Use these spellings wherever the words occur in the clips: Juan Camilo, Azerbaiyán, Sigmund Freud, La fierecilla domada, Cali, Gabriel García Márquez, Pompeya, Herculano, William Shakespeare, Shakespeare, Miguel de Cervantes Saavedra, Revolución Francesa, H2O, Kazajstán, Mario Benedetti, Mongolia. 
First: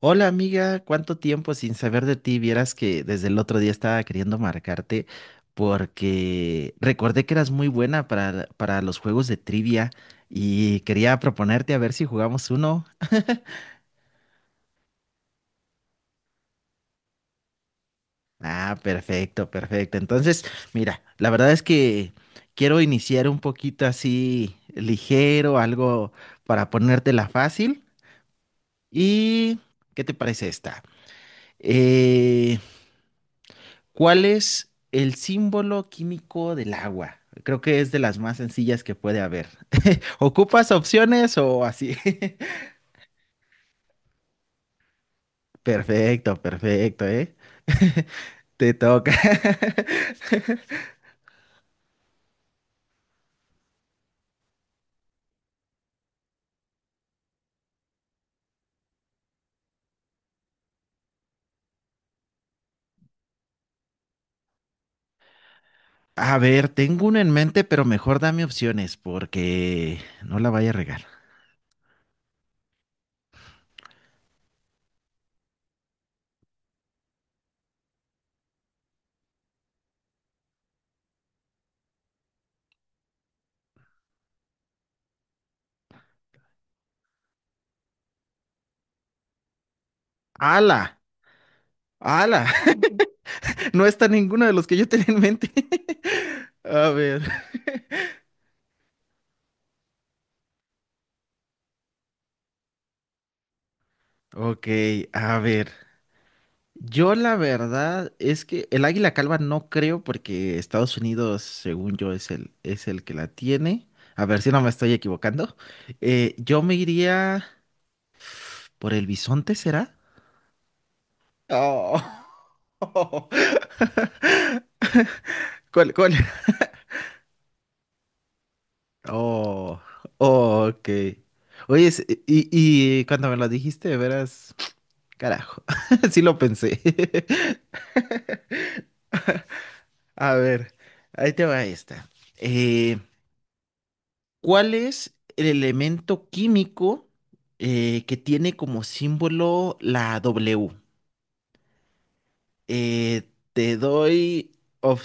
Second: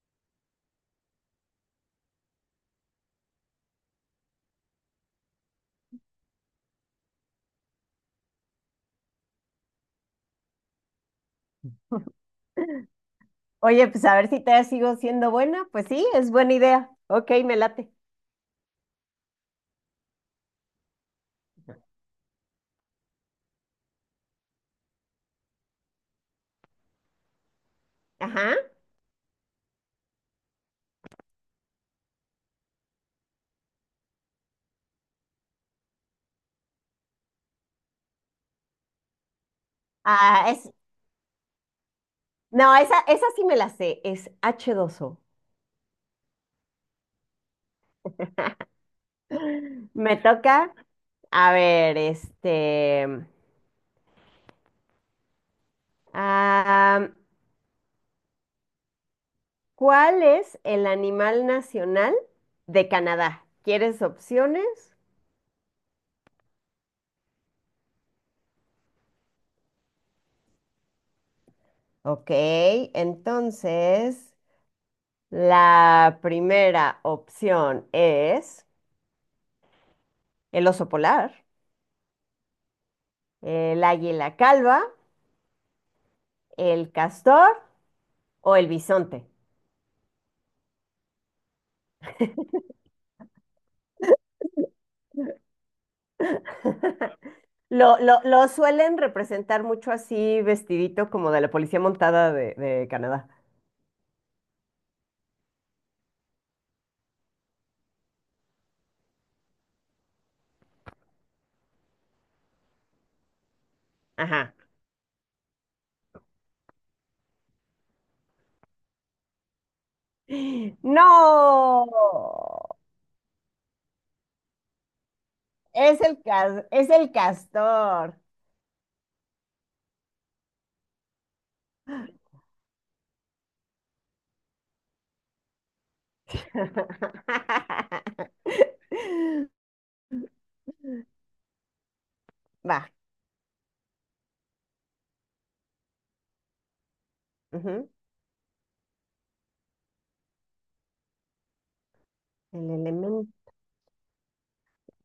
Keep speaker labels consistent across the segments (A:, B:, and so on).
A: Hola amiga, ¿cuánto tiempo sin saber de ti? Vieras que desde el otro día estaba queriendo marcarte porque recordé que eras muy buena para los juegos de trivia y quería proponerte a ver si jugamos uno.
B: Oye, pues a ver si te sigo siendo buena. Pues sí, es buena idea. Ok, me late.
A: Ah, perfecto, perfecto. Entonces, mira, la verdad es que quiero iniciar un poquito así ligero, algo para ponértela fácil.
B: Ajá.
A: ¿Y qué te parece esta? Eh, ¿Cuál es el símbolo químico del agua? Creo que es de las más sencillas que puede haber.
B: Ah, es,
A: ¿Ocupas opciones o así?
B: no, esa sí me la sé. Es H2O.
A: Perfecto, perfecto, ¿eh? Te toca.
B: Me toca. A ver, este. ah, ¿Cuál es el animal nacional de Canadá? ¿Quieres opciones?
A: A ver, tengo uno en mente, pero mejor dame opciones porque no la vaya a regar.
B: Ok, entonces la primera opción es el oso polar, el águila calva, el castor o el bisonte.
A: ¡Ala! ¡Ala! No está ninguno de los que yo tenía en mente. A ver.
B: Lo suelen representar mucho así, vestidito como de la policía montada de Canadá.
A: Ok, a ver. Yo la verdad es que el águila calva no creo porque Estados Unidos, según yo, es el que la tiene. A ver si
B: Ajá.
A: no me estoy equivocando. Yo me iría por el bisonte, ¿será?
B: No,
A: Oh. ¿Cuál, cuál?
B: es el castor.
A: Oh, oh, ok. Oye, y cuando me lo dijiste, verás, carajo, sí lo pensé. A ver, ahí te va esta.
B: Va.
A: Eh, ¿Cuál es el elemento químico
B: Ujú.
A: que tiene como símbolo la W?
B: El elemento.
A: Te doy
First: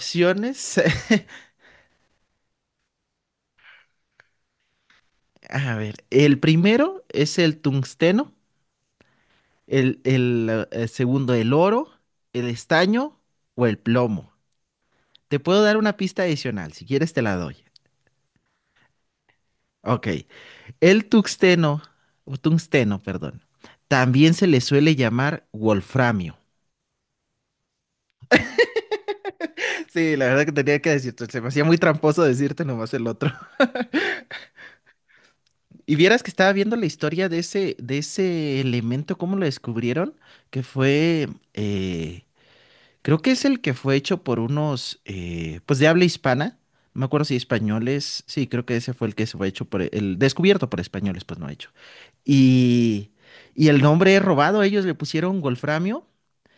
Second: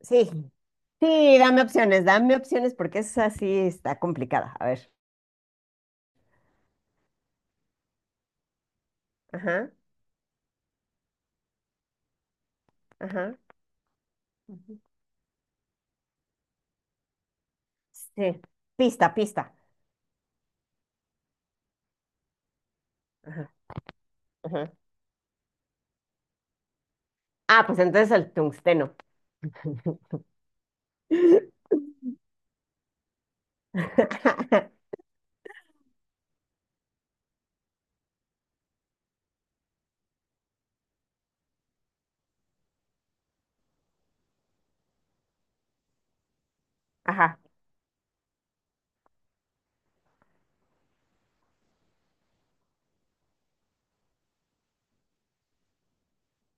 B: Sí, sí, dame opciones porque es así, está complicada. A ver.
A: A ver, el primero es el tungsteno,
B: Ajá,
A: el segundo el oro, el estaño
B: ajá.
A: o el plomo.
B: Ujú.
A: Te puedo dar una pista adicional, si quieres te la doy.
B: Sí. Pista, pista.
A: Ok, el tungsteno, o tungsteno, perdón,
B: Ajá,
A: también se le
B: ajá.
A: suele llamar wolframio.
B: Ah, pues entonces el tungsteno.
A: Sí, la verdad que tenía que decirte, se me hacía muy tramposo decirte nomás el otro. Y vieras que estaba viendo la historia de ese elemento, cómo lo descubrieron, que fue, creo que es el que fue hecho por unos, pues de habla hispana, no me acuerdo si
B: Ajá,
A: españoles, sí, creo que ese fue el que se fue hecho por, el descubierto por españoles, pues no hecho. Y, y el nombre es robado, ellos le pusieron wolframio.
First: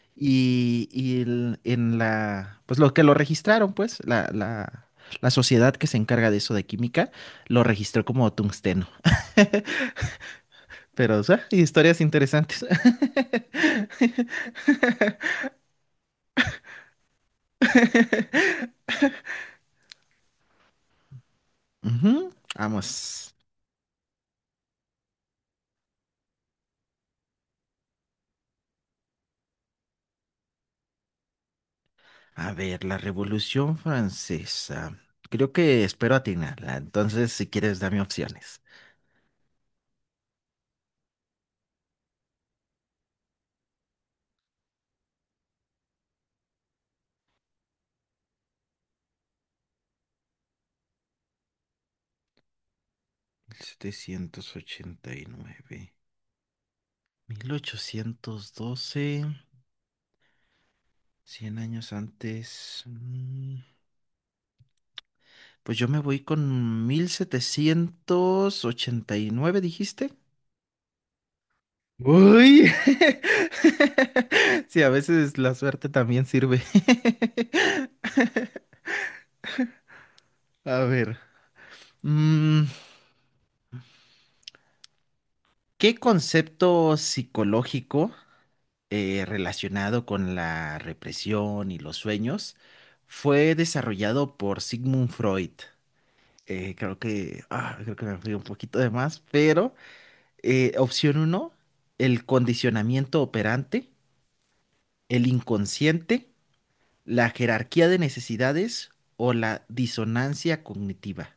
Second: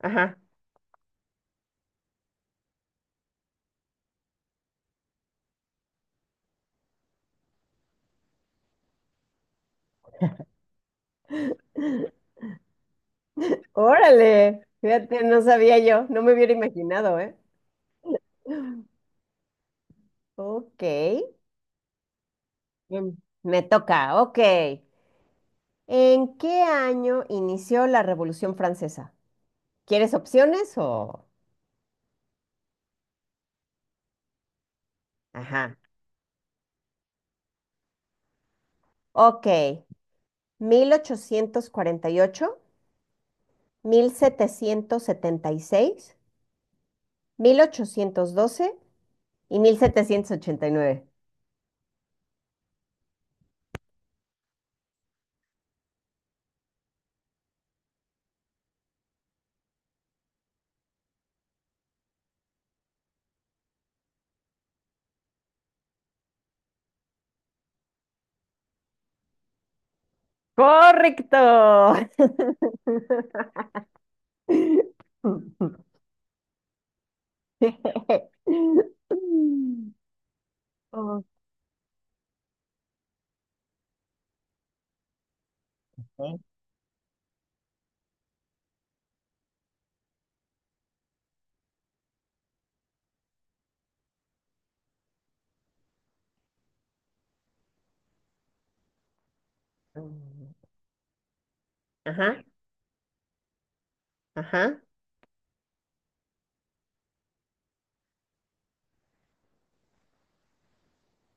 B: ajá.
A: Y en la, pues lo que lo registraron, pues, la sociedad que se encarga de eso de química, lo registró como tungsteno. Pero, o sea, historias interesantes.
B: Órale, fíjate, no sabía yo, no me hubiera imaginado, ¿eh? Ok,
A: Ujú,
B: bien,
A: vamos.
B: me toca, ok. ¿En qué año inició la Revolución Francesa? ¿Quieres opciones o...?
A: A ver, la Revolución Francesa. Creo
B: Ajá,
A: que espero atinarla. Entonces, si quieres, dame opciones.
B: ok. 1848, mil setecientos setenta y seis, 1812 y 1789.
A: Mil setecientos ochenta y nueve, 1812, 100 años antes. Pues yo me voy con 1789, dijiste.
B: Correcto.
A: Uy. Sí, a
B: Ok.
A: veces la suerte también sirve. A ver. mm, ¿Qué concepto psicológico relacionado con la represión y los sueños fue desarrollado por Sigmund Freud? Creo que me fui un poquito de más, pero opción uno, el
B: Ajá,
A: condicionamiento operante,
B: ajá.
A: el inconsciente, la jerarquía de necesidades o la disonancia cognitiva.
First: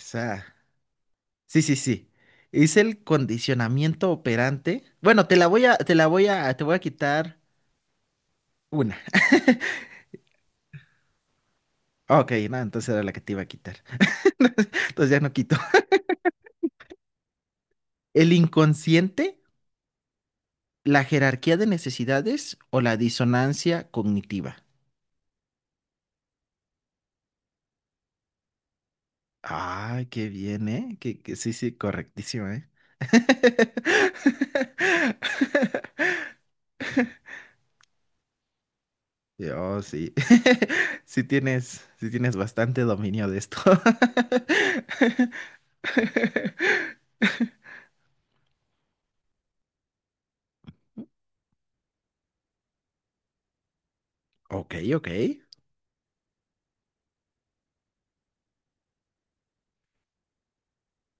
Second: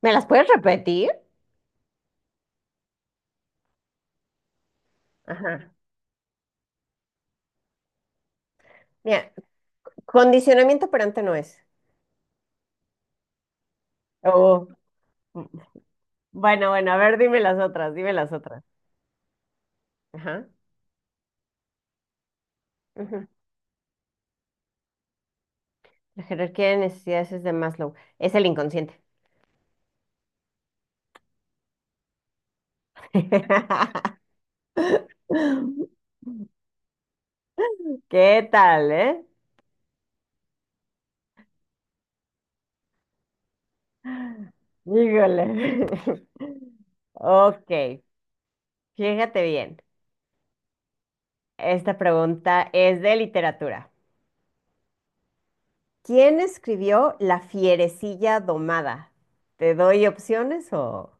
B: ¿Me las puedes repetir?
A: Sí, sí, sí. Es el condicionamiento operante. Bueno,
B: Ajá.
A: te voy a quitar una.
B: Mira, condicionamiento operante no es.
A: Ok, no, entonces era la que te iba a quitar.
B: Oh,
A: Entonces ya no
B: mm,
A: quito.
B: bueno, bueno, a ver, dime las otras, dime
A: El
B: las otras.
A: inconsciente,
B: Ajá.
A: la jerarquía de necesidades o la
B: Ujú.
A: disonancia cognitiva.
B: La jerarquía de necesidades es de Maslow, es el inconsciente.
A: Ay, qué bien, ¿eh? Que sí, sí, correctísimo, ¿eh?
B: ¿Qué tal, eh?
A: Sí, oh, sí. Sí tienes bastante dominio de esto.
B: Híjole. Ok, fíjate bien. Esta pregunta es de literatura.
A: Ok, ok.
B: ¿Quién escribió La fierecilla domada? ¿Te doy opciones o...?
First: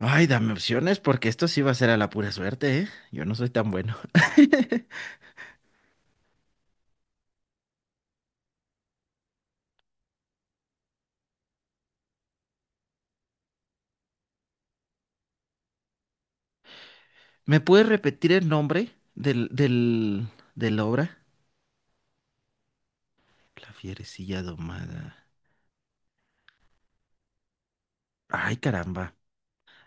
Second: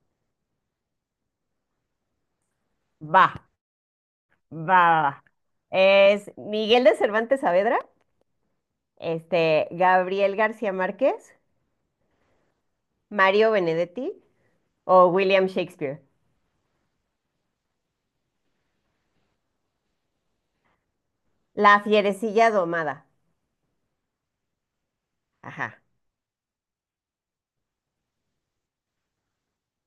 A: Ay, dame opciones porque esto sí va a ser a la pura suerte, ¿eh? Yo
B: Va,
A: no soy tan bueno.
B: va, va, va. Es Miguel de Cervantes Saavedra, este, Gabriel García Márquez, Mario Benedetti o William Shakespeare.
A: ¿Me puedes repetir el nombre de la obra?
B: La fierecilla domada.
A: La fierecilla domada.
B: Ajá.
A: Ay, caramba.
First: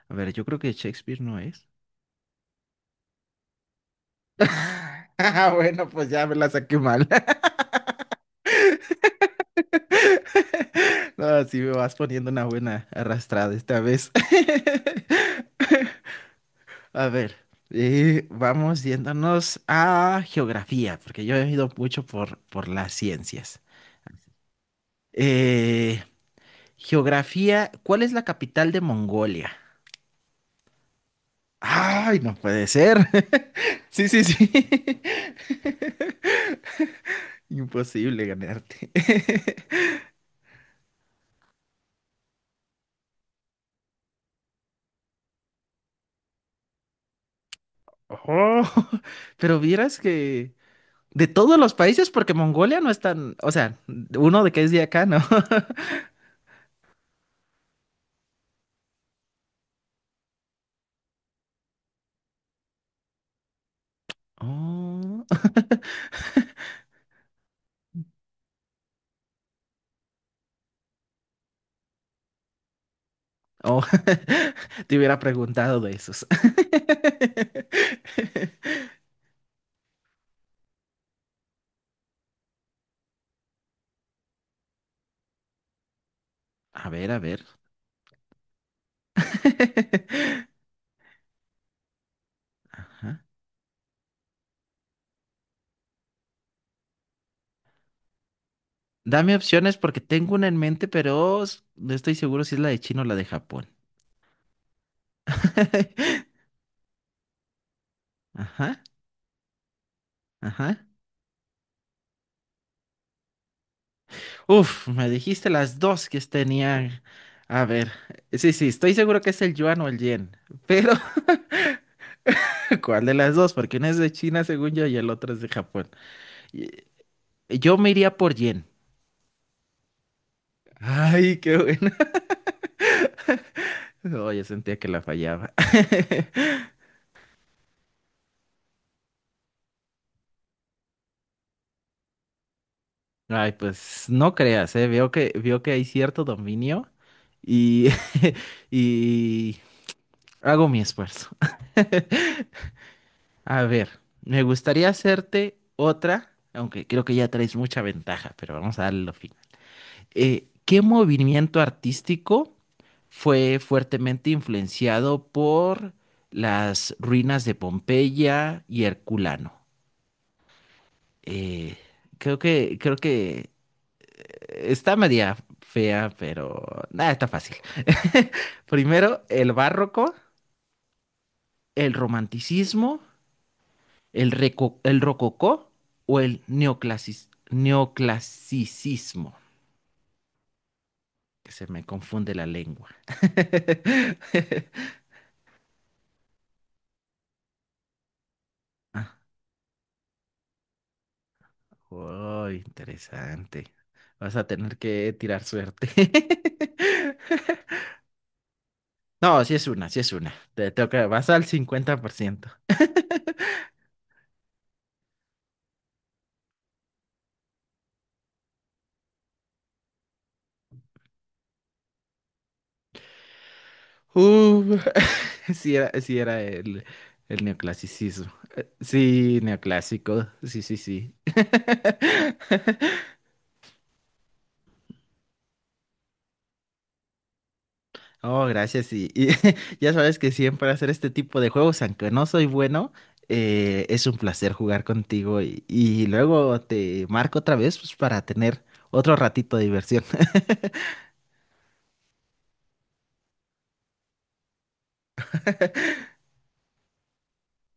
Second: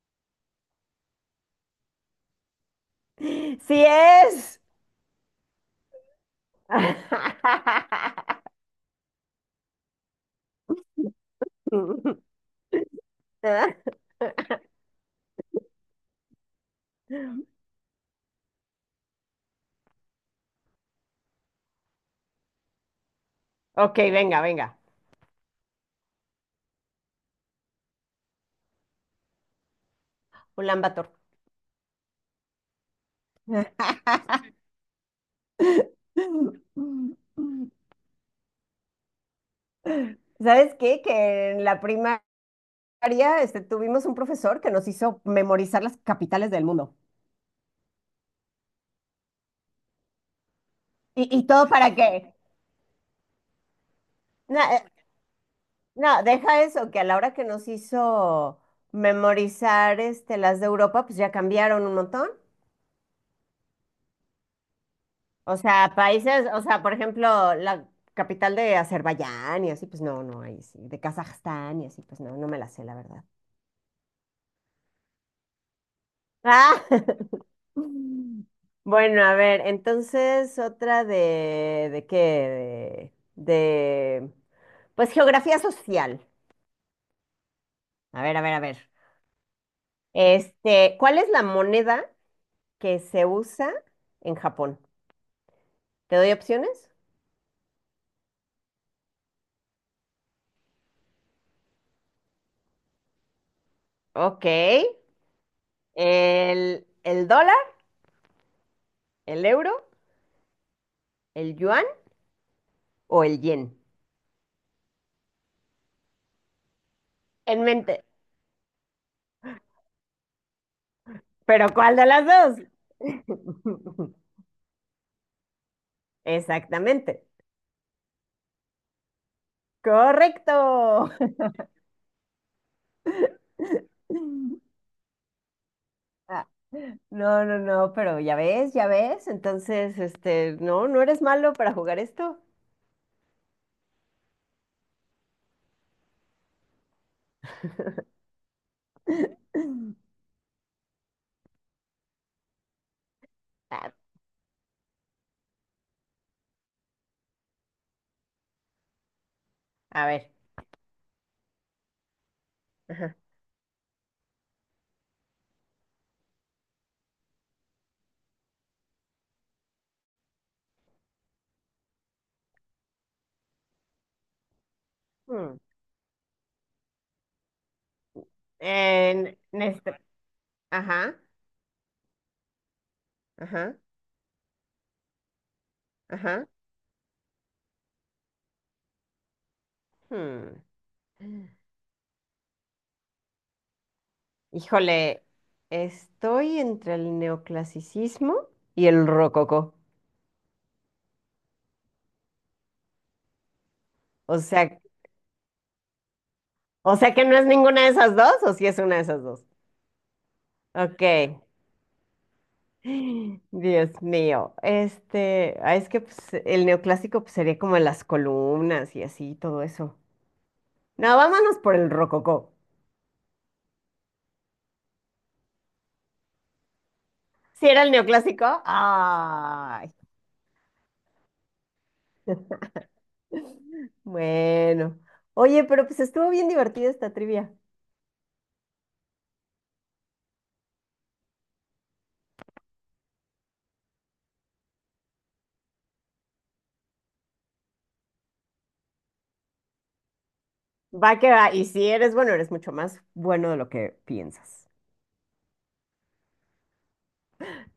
A: A ver, yo creo que Shakespeare no es.
B: ¡Sí es!
A: Ah, bueno, pues ya me la saqué mal. No, sí me vas poniendo una buena arrastrada esta vez. A ver, vamos yéndonos a geografía, porque yo he ido mucho por las ciencias.
B: Ok, venga, venga.
A: Eh, geografía, ¿cuál es la capital de Mongolia?
B: Un lambator.
A: Ay, no puede ser. Sí, sí, sí. Imposible ganarte.
B: ¿Sabes qué? Que en la primaria, este, tuvimos un profesor que nos hizo memorizar las capitales del mundo.
A: Oh, pero vieras que de
B: Y
A: todos
B: todo
A: los
B: para
A: países, porque
B: qué?
A: Mongolia no es tan, o sea, uno de
B: No,
A: que es de acá, ¿no?
B: no, deja eso, que a la hora que nos hizo memorizar este, las de Europa, pues ya cambiaron un montón.
A: Oh.
B: O sea, países, o sea, por ejemplo, la capital de Azerbaiyán y así, pues no, no, ahí sí, de Kazajstán y así, pues no, no me la sé, la verdad.
A: Oh, te hubiera preguntado de esos.
B: Ah, bueno, a ver, entonces otra ¿de qué? De, pues geografía social.
A: A ver, a ver.
B: A ver, a ver, a ver. Este, ¿cuál es la moneda que
A: Ajá.
B: se usa en Japón? ¿Te doy opciones?
A: Dame opciones porque tengo una en mente, pero no estoy seguro si es la de China o la de Japón.
B: Ok. ¿El dólar,
A: Ajá,
B: el euro,
A: ajá.
B: el yuan o el yen?
A: Uf, me dijiste las dos que tenían. A
B: En
A: ver,
B: mente.
A: sí, sí, estoy seguro que es el yuan o el yen, pero
B: ¿Pero cuál de las dos?
A: ¿cuál de las dos? Porque una es de China, según yo, y el otro es de Japón. Y-
B: Exactamente.
A: Yo me iría por yen.
B: Correcto.
A: Ay, qué bueno. Oye, sentía que la fallaba.
B: Ah, no, no, no, pero ya ves, ya ves. Entonces, este, no, no eres malo para jugar esto.
A: Ay, pues no creas, eh. Veo que hay cierto dominio y, y hago mi esfuerzo. A
B: Ah,
A: ver, me gustaría hacerte otra, aunque creo que ya traes mucha ventaja, pero vamos a darle lo fin.
B: a ver.
A: ¿Qué movimiento artístico
B: Ajá.
A: fue fuertemente influenciado por las ruinas de Pompeya y Herculano? Eh, creo que está media
B: Hmm.
A: fea, pero nada, está fácil. Primero,
B: En,
A: el
B: en este-
A: barroco,
B: Ajá,
A: el romanticismo,
B: ajá,
A: el rococó o el
B: ajá.
A: neoclasicismo.
B: Hmm.
A: Que se me confunde la lengua.
B: Híjole, estoy entre el neoclasicismo y el
A: Ah,
B: rococó.
A: oh, interesante. Vas
B: O
A: a tener
B: sea,
A: que tirar suerte.
B: o sea que no es ninguna de esas dos, o si es una de esas
A: No,
B: dos.
A: sí es una, sí es una. Te
B: Ok.
A: toca, vas al 50%.
B: Dios mío. Este, ah, es que pues, el neoclásico pues, sería como las columnas y así, todo eso. No, vámonos por el rococó.
A: Uh, sí era el
B: ¿Si era el
A: neoclasicismo.
B: neoclásico?
A: Sí,
B: Ay,
A: neoclásico. Sí, sí, sí.
B: bueno. Oye, pero pues estuvo bien divertida esta trivia.
A: Oh, gracias. Y ya sabes que siempre hacer este tipo de juegos, aunque no soy bueno, es un placer jugar contigo. Y luego te marco otra vez, pues, para tener otro ratito de diversión.
B: Va que va. Y si eres bueno, eres mucho más bueno de lo que piensas.